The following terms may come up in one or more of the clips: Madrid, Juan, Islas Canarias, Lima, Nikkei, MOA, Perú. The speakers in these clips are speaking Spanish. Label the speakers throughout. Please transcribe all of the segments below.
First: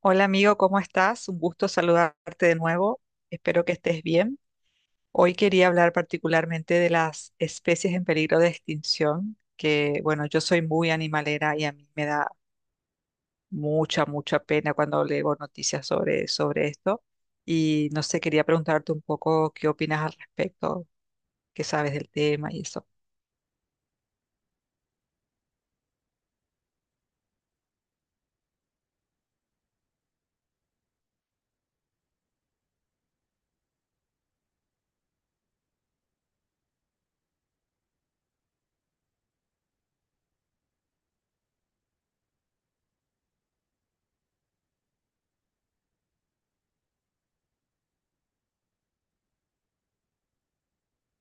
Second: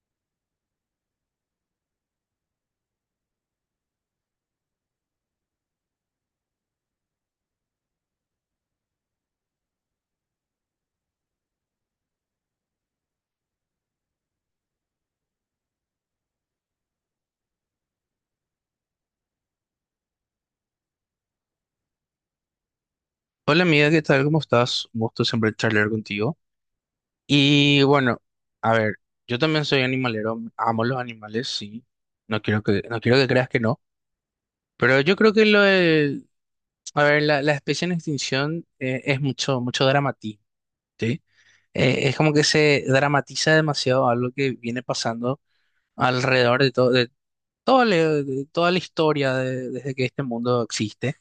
Speaker 1: Hola amigo, ¿cómo estás? Un gusto saludarte de nuevo. Espero que estés bien. Hoy quería hablar particularmente de las especies en peligro de extinción, que bueno, yo soy muy animalera y a mí me da mucha, mucha pena cuando leo noticias sobre esto. Y no sé, quería preguntarte un poco qué opinas al respecto, qué sabes del tema y eso.
Speaker 2: Hola amiga, ¿qué tal? ¿Cómo estás? Un gusto siempre charlar contigo. Y bueno, a ver, yo también soy animalero, amo los animales, sí. No quiero que creas que no. Pero yo creo que lo de, a ver, la especie en extinción es mucho, mucho dramatismo, ¿sí? Es como que se dramatiza demasiado algo que viene pasando alrededor de todo, de todo, de toda la historia desde que este mundo existe.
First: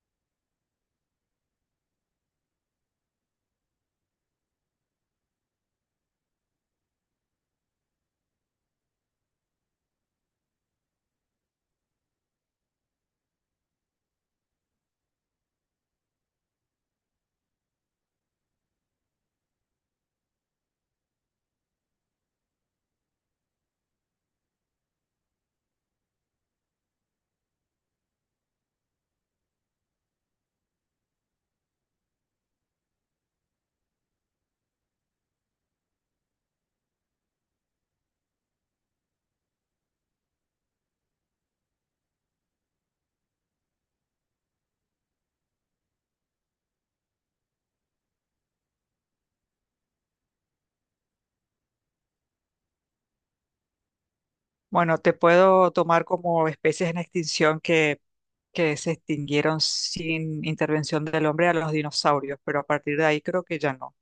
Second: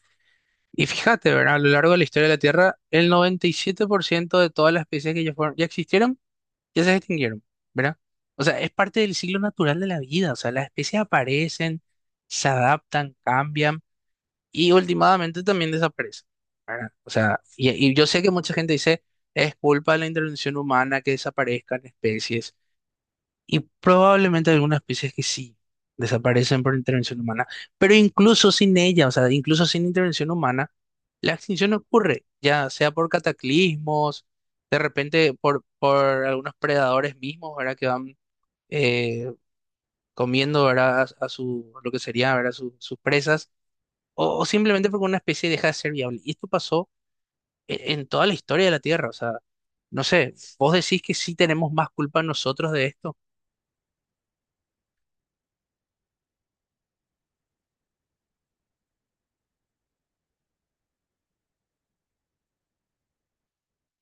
Speaker 2: Y fíjate, ¿verdad? A lo largo de la historia de la Tierra, el 97% de todas las especies que ya fueron, ya existieron, ya se extinguieron, ¿verdad? O sea, es parte del ciclo natural de la vida. O sea, las especies aparecen, se adaptan, cambian y últimamente también desaparecen. O sea, y yo sé que mucha gente dice, es culpa de la intervención humana que desaparezcan especies. Y probablemente algunas especies que sí desaparecen por intervención humana, pero incluso sin ella, o sea, incluso sin intervención humana, la extinción ocurre, ya sea por cataclismos, de repente por algunos predadores mismos, ¿verdad? Que van eh, comiendo, ¿verdad? Lo que sería, ¿verdad? Sus presas, o simplemente porque una especie deja de ser viable. Y esto pasó en toda la historia de la Tierra, o sea, no sé, vos decís que sí tenemos más culpa nosotros de esto,
Speaker 1: Bueno, te puedo tomar como especies en extinción que se extinguieron sin intervención del hombre a los dinosaurios, pero a partir de ahí creo que ya no.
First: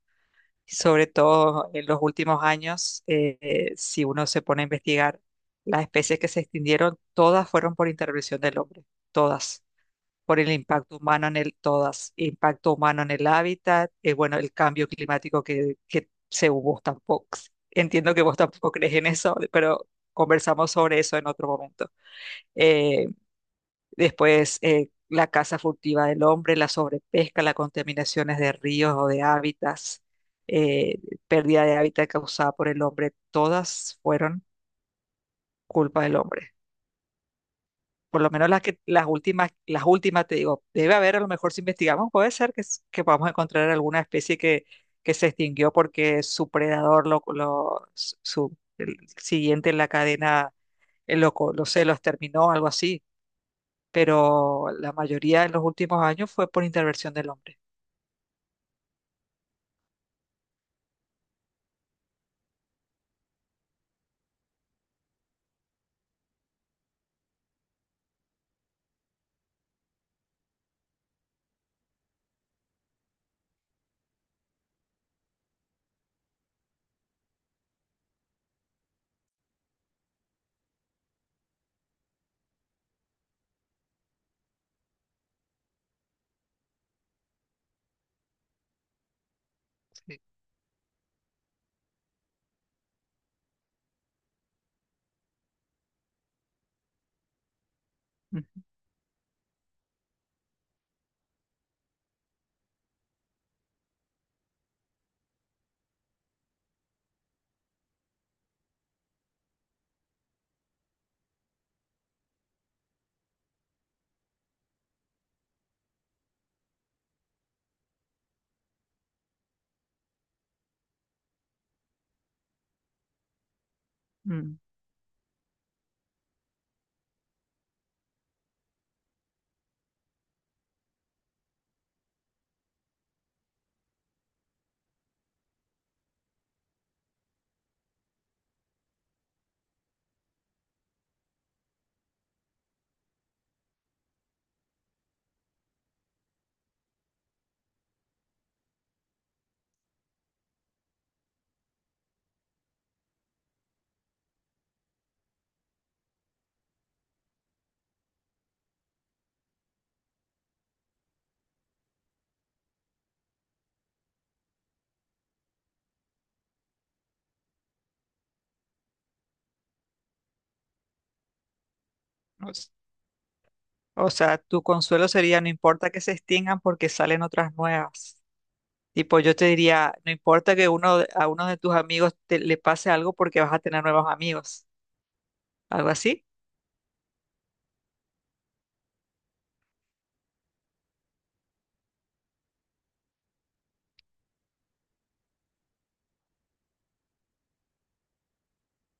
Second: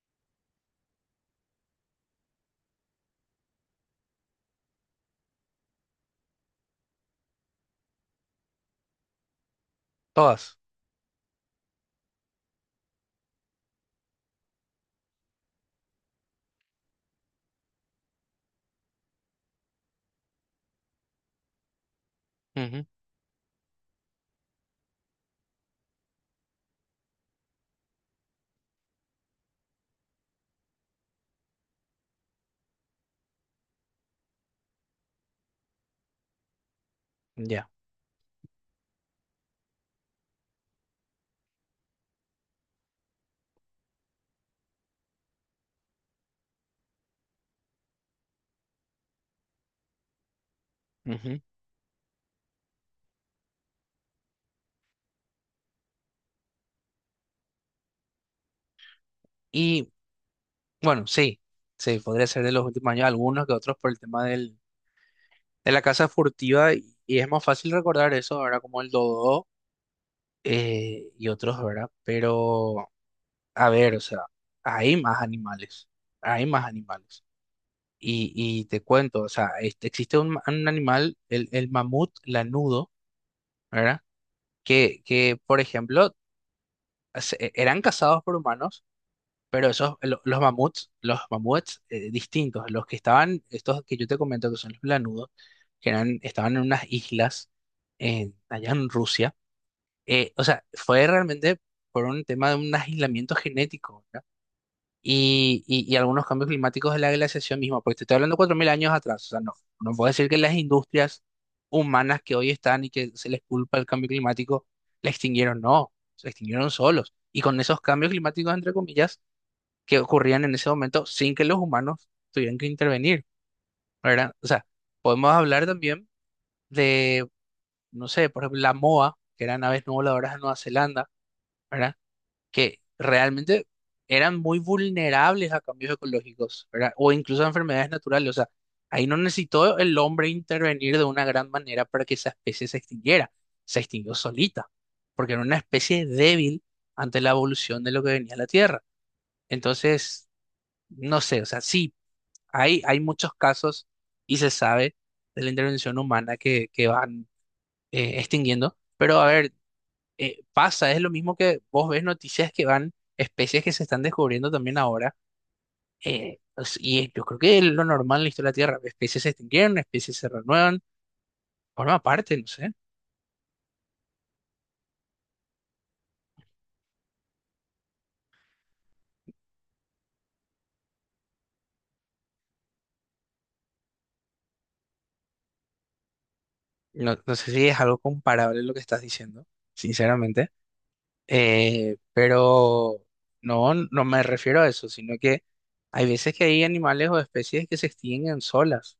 Speaker 1: Sobre todo en los últimos años, si uno se pone a investigar, las especies que se extinguieron, todas fueron por intervención del hombre, todas por el
Speaker 2: todas.
Speaker 1: impacto humano en el, todas, impacto humano en el hábitat, bueno, el cambio climático que según vos tampoco, entiendo que vos tampoco crees en eso, pero conversamos sobre eso en otro momento.
Speaker 2: Ujú.
Speaker 1: Eh, después, la caza furtiva del hombre, la sobrepesca, las contaminaciones de ríos o de hábitats, eh, pérdida de hábitat causada por el hombre, todas fueron culpa del hombre.
Speaker 2: Ya.
Speaker 1: Por lo menos las que las últimas, te digo, debe haber, a lo mejor si investigamos, puede ser que, que podamos encontrar alguna especie que se extinguió porque su predador, el siguiente en la cadena,
Speaker 2: Ujú.
Speaker 1: lo sé, los terminó, algo así. Pero la mayoría en los últimos años fue por intervención del hombre.
Speaker 2: Y bueno, sí, sí, podría ser de los últimos años, algunos que otros por el tema del, de la casa furtiva, y es más fácil recordar eso, ahora como el dodo y otros, ¿verdad? Pero, a ver, o sea, hay más animales, hay más animales. Y te cuento, o sea, este, existe un, un animal, el mamut lanudo, ¿verdad? Por ejemplo, eran cazados por humanos. Pero esos,
Speaker 1: Sí.
Speaker 2: los mamuts distintos, los que estaban, estos que yo te comento que son los planudos, que eran, estaban en unas islas
Speaker 1: Ujú.
Speaker 2: allá en Rusia, o sea, fue realmente por un tema de un aislamiento genético, ¿verdad? Y algunos cambios climáticos de la glaciación misma, porque te estoy hablando 4.000 años atrás, o sea, no, no puedo decir que las industrias humanas que hoy están y que se les culpa el cambio climático, la extinguieron, no, se extinguieron solos. Y con esos cambios climáticos, entre comillas, que ocurrían en ese momento sin que los humanos tuvieran que intervenir, ¿verdad? O
Speaker 1: Mm.
Speaker 2: sea, podemos hablar también de, no sé, por ejemplo, la MOA, que eran aves no voladoras de Nueva Zelanda, ¿verdad? Que realmente eran muy vulnerables a cambios ecológicos, ¿verdad? O incluso a enfermedades naturales. O sea, ahí no necesitó el hombre intervenir de una gran manera para que esa especie se extinguiera. Se extinguió solita, porque era una especie débil ante la evolución de lo que venía a la Tierra. Entonces, no sé, o sea, sí. Hay muchos casos y se sabe de la intervención humana que van extinguiendo, pero a ver, pasa, es lo mismo que vos ves noticias que van, especies que se están descubriendo también ahora, yo creo que es lo normal en la historia de la Tierra, especies se extinguieron, especies se renuevan, forma parte, no
Speaker 1: O s-
Speaker 2: sé,
Speaker 1: o sea, tu consuelo sería, no importa que se extingan porque salen otras nuevas. Tipo, yo te diría, no importa que uno, a uno de tus amigos le pase algo porque vas a tener nuevos amigos, algo así.
Speaker 2: no, no sé si es algo comparable lo que estás diciendo, sinceramente, pero no, no me refiero a eso, sino que... Hay veces que hay animales o especies que se extinguen solas.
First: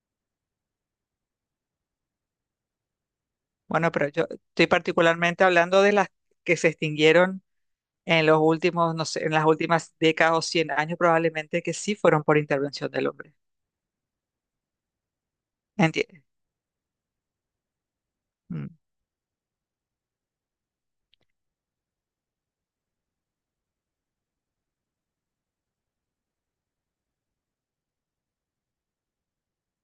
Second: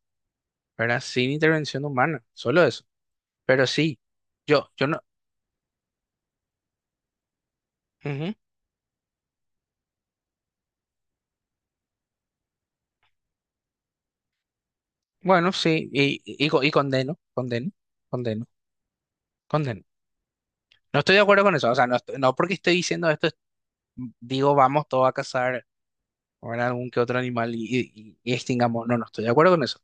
Speaker 2: ¿Verdad? Sin intervención humana, solo eso. Pero
Speaker 1: Bueno,
Speaker 2: sí,
Speaker 1: pero yo estoy
Speaker 2: yo no.
Speaker 1: particularmente hablando de las que se extinguieron en
Speaker 2: Ujú.
Speaker 1: los últimos, no sé, en las últimas décadas o 100 años probablemente que sí fueron por intervención del hombre.
Speaker 2: Bueno, sí,
Speaker 1: ¿Entiendes?
Speaker 2: y condeno, condeno, condeno,
Speaker 1: Mm.
Speaker 2: condeno. No estoy de acuerdo con eso, o sea, no, no porque estoy diciendo esto, digo, vamos todos a cazar, ¿verdad?, algún que otro animal y y extingamos. No, no estoy de acuerdo con eso.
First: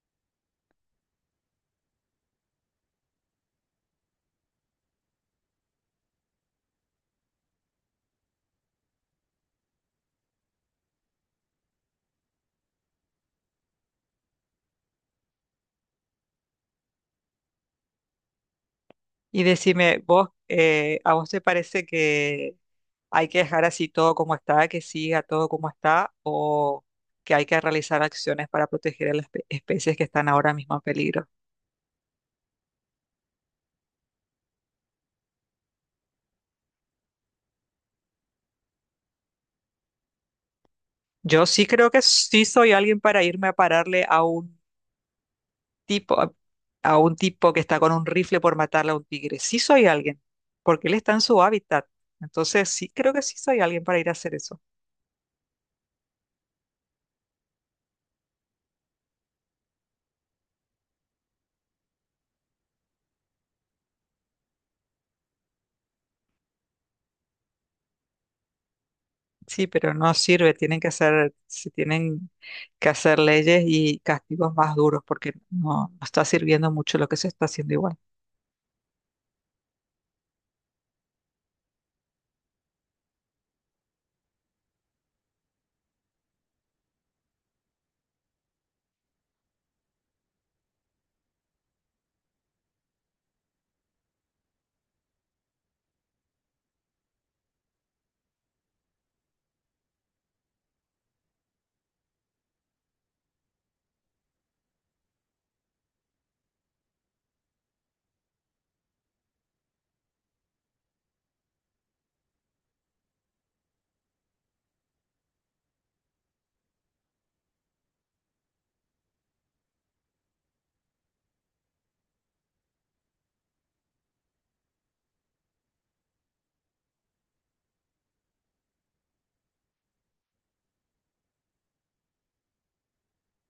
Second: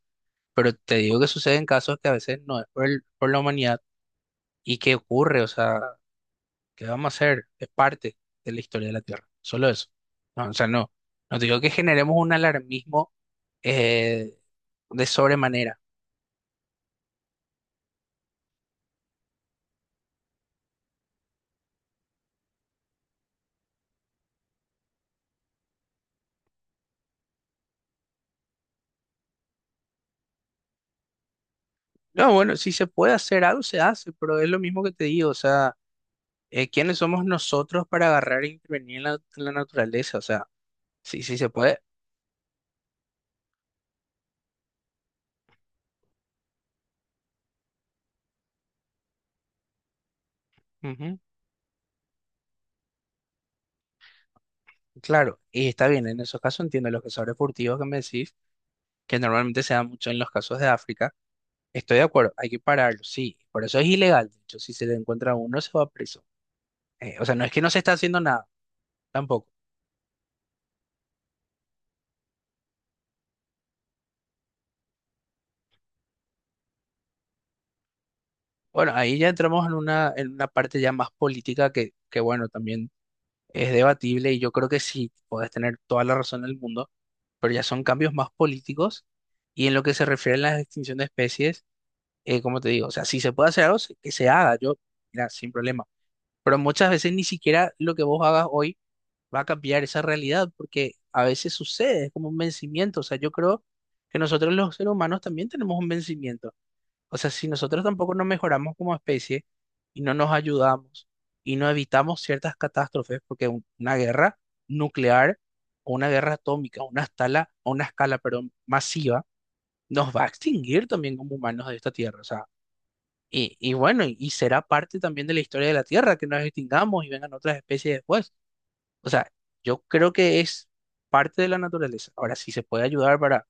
Speaker 2: Pero te digo que suceden casos que a veces no es por, por la humanidad y que ocurre, o sea, ¿qué vamos a hacer? Es parte de la historia de la Tierra, solo eso. No, o sea, no, no te digo que generemos un alarmismo. eh, de sobremanera.
Speaker 1: Y decime, vos, ¿a vos te parece que hay que dejar así todo como está, que siga todo como está, o que hay que realizar acciones para proteger a las especies que están ahora mismo en peligro?
Speaker 2: No, bueno, si se puede hacer algo, se hace, pero es lo mismo que te digo, o sea, ¿quiénes somos nosotros para agarrar e intervenir en en la naturaleza? O sea, sí, sí
Speaker 1: Yo
Speaker 2: se
Speaker 1: sí
Speaker 2: puede.
Speaker 1: creo que sí soy alguien para irme a pararle tipo, a, a un tipo que está con un rifle por matarle a un tigre. Sí soy alguien, porque él está
Speaker 2: Ujú.
Speaker 1: en su hábitat. Entonces sí creo que sí soy alguien para ir a hacer eso.
Speaker 2: Claro, y está bien, en esos casos entiendo los cazadores furtivos que me decís, que normalmente se da mucho en los casos de África. Estoy de acuerdo, hay que pararlo, sí, por eso es ilegal, de hecho, si se le encuentra a uno se va preso. O sea, no es que no se está haciendo nada, tampoco.
Speaker 1: Sí, pero no sirve, tienen que hacer, se tienen que hacer leyes y castigos más duros, porque no, no está sirviendo mucho lo que se está haciendo igual.
Speaker 2: Bueno, ahí ya entramos en una parte ya más política que bueno, también es debatible y yo creo que sí, podés tener toda la razón del mundo, pero ya son cambios más políticos y en lo que se refiere a la extinción de especies, como te digo, o sea, si se puede hacer algo, que se haga, yo, mira, sin problema, pero muchas veces ni siquiera lo que vos hagas hoy va a cambiar esa realidad porque a veces sucede, es como un vencimiento, o sea, yo creo que nosotros los seres humanos también tenemos un vencimiento. O sea, si nosotros tampoco nos mejoramos como especie y no nos ayudamos y no evitamos ciertas catástrofes, porque una guerra nuclear o una guerra atómica, una escala, perdón, masiva, nos va a extinguir también como humanos de esta tierra. O sea, y bueno, y será parte también de la historia de la tierra que nos extingamos y vengan otras especies después. O sea, yo creo que es parte de la naturaleza. Ahora, si se puede ayudar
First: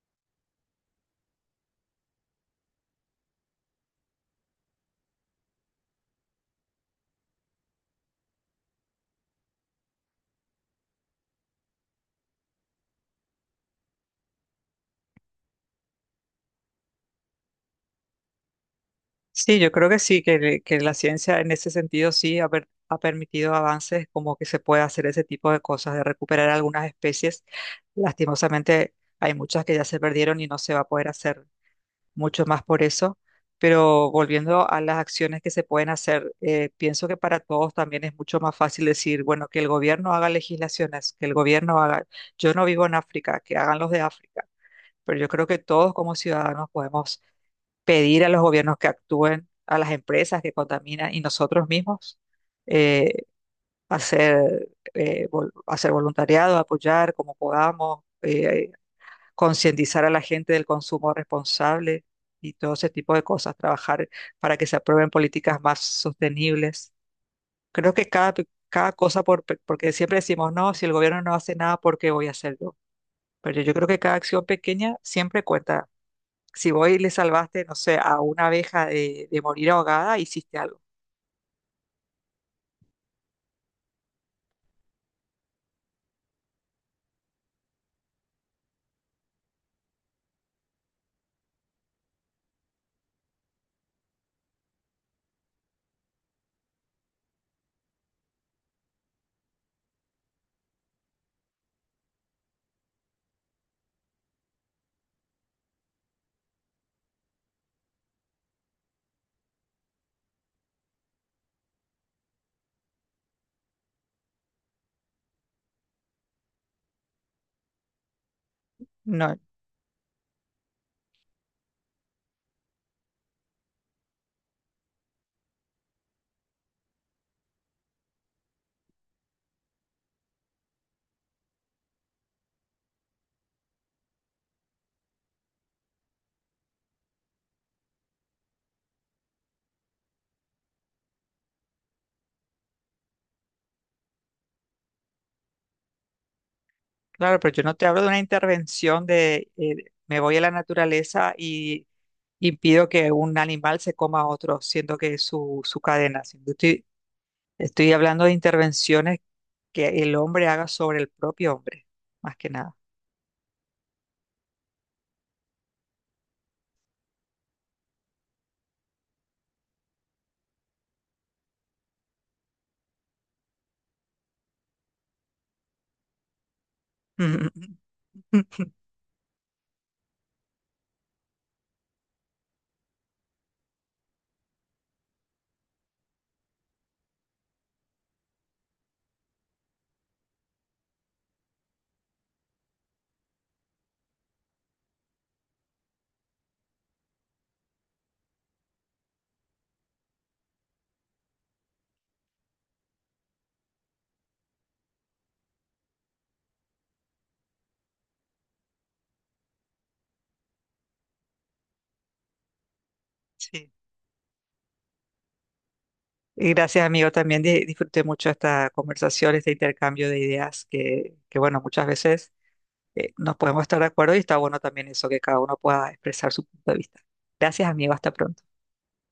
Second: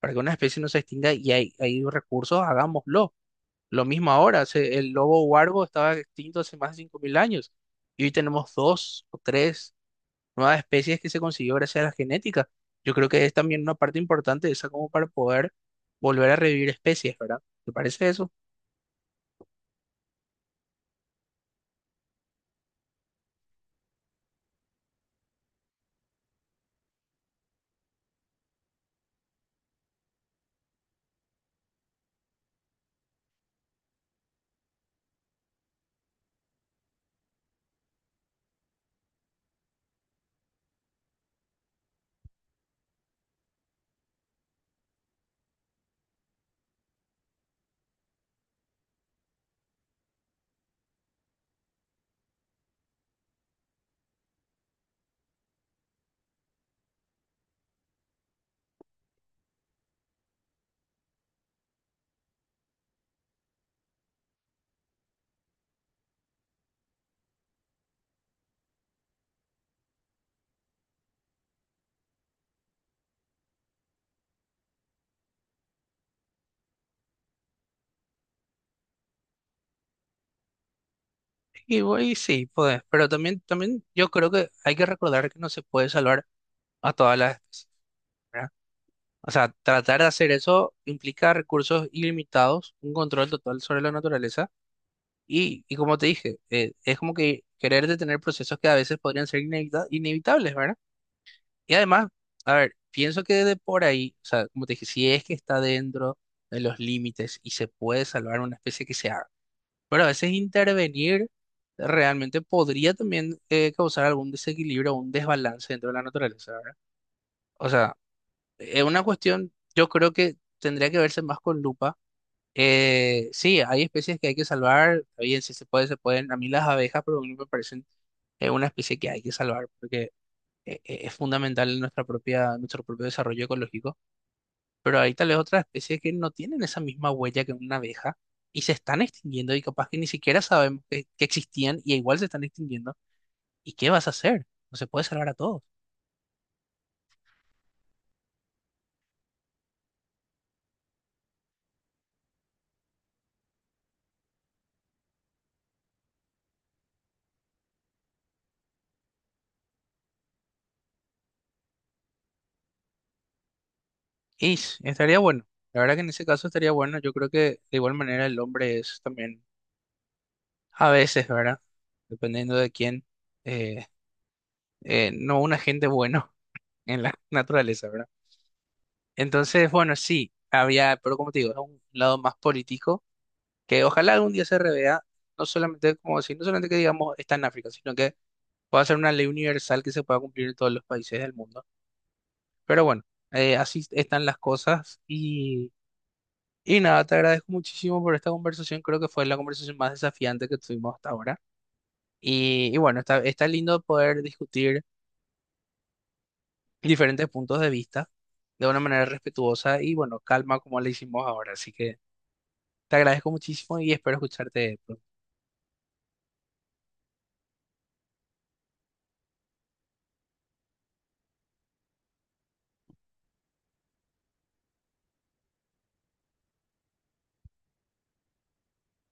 Speaker 2: para que una especie no se extinga y hay recursos, hagámoslo. Lo mismo ahora, el lobo huargo estaba extinto hace más de 5.000 años y hoy tenemos dos o tres nuevas especies que se consiguió gracias a la genética. Yo creo que es también una parte importante de esa como para poder volver a revivir especies, ¿verdad? ¿Te parece eso?
Speaker 1: Sí, yo creo que sí, que la ciencia en ese sentido sí ha, ha permitido avances como que se puede hacer ese tipo de cosas, de recuperar algunas especies. Lastimosamente hay muchas que ya se perdieron y no se va a poder hacer mucho más por eso. Pero volviendo a las acciones que se pueden hacer, pienso que para todos también es mucho más fácil decir, bueno, que el gobierno haga legislaciones, que el gobierno haga, yo no vivo en África, que hagan los de África. Pero yo creo que todos como ciudadanos podemos pedir a los gobiernos que actúen, a las empresas que contaminan y nosotros mismos eh, hacer, hacer voluntariado, apoyar como podamos, concientizar a la gente del consumo responsable y todo ese tipo de cosas, trabajar para que se aprueben políticas más sostenibles. Creo que cada cosa, porque siempre decimos, no, si el gobierno no hace nada, ¿por qué voy a hacer yo? Pero yo creo que cada acción pequeña siempre cuenta si voy y le salvaste, no sé, a una abeja de morir ahogada, hiciste algo.
Speaker 2: Y, voy sí, pues, pero también, también yo creo que hay que recordar que no se puede salvar a todas las especies, ¿verdad? O sea, tratar de hacer eso implica recursos ilimitados, un control total sobre la naturaleza. Y como te dije, es como que querer detener procesos que a veces podrían ser inevitables, ¿verdad? Y además, a ver, pienso que de por ahí, o sea, como te dije, si es que está dentro de los límites y se puede salvar una especie que se haga, pero a veces intervenir realmente podría también causar algún desequilibrio o un desbalance dentro de la naturaleza, ¿verdad? O sea, es una
Speaker 1: No,
Speaker 2: cuestión, yo creo que tendría que verse más con lupa. Sí, hay especies que hay que salvar. Está bien, si se puede, se pueden. A mí las abejas, por ejemplo, me parecen una especie que hay que salvar porque es fundamental en nuestra propia, nuestro propio desarrollo ecológico. Pero hay tal vez otras especies que no tienen esa misma huella que una abeja y se están extinguiendo y capaz que ni siquiera sabemos que existían y igual se están extinguiendo. ¿Y qué vas a hacer? No se puede salvar a todos.
Speaker 1: claro, pero yo no te hablo de una intervención de me voy a la naturaleza y impido que un animal se coma a otro, siendo que es su, su cadena. Sino que estoy hablando de intervenciones que el hombre haga sobre el propio hombre, más que nada.
Speaker 2: Y estaría bueno. La verdad que en ese caso estaría bueno. Yo creo que de igual manera el hombre es también a veces, ¿verdad? Dependiendo de quién, eh, no un agente bueno en la naturaleza, ¿verdad? Entonces, bueno, sí, había, pero como te digo, es un lado más político que ojalá algún día se revea, no solamente, como decir, no solamente que digamos está en África, sino que pueda ser una ley universal que se pueda cumplir en todos los países del mundo. Pero bueno, así están las cosas y nada, te agradezco muchísimo por esta conversación, creo que fue la conversación más desafiante que tuvimos hasta ahora. Y bueno, está, está lindo poder discutir diferentes puntos de vista de una manera respetuosa y bueno, calma como le hicimos ahora. Así que te agradezco
Speaker 1: Sí.
Speaker 2: muchísimo y espero escucharte pronto.
Speaker 1: Y gracias, amigo. También disfruté mucho esta conversación, este intercambio de ideas que bueno, muchas veces nos podemos estar de acuerdo y está bueno también eso, que cada uno pueda expresar su punto de vista. Gracias, amigo. Hasta pronto.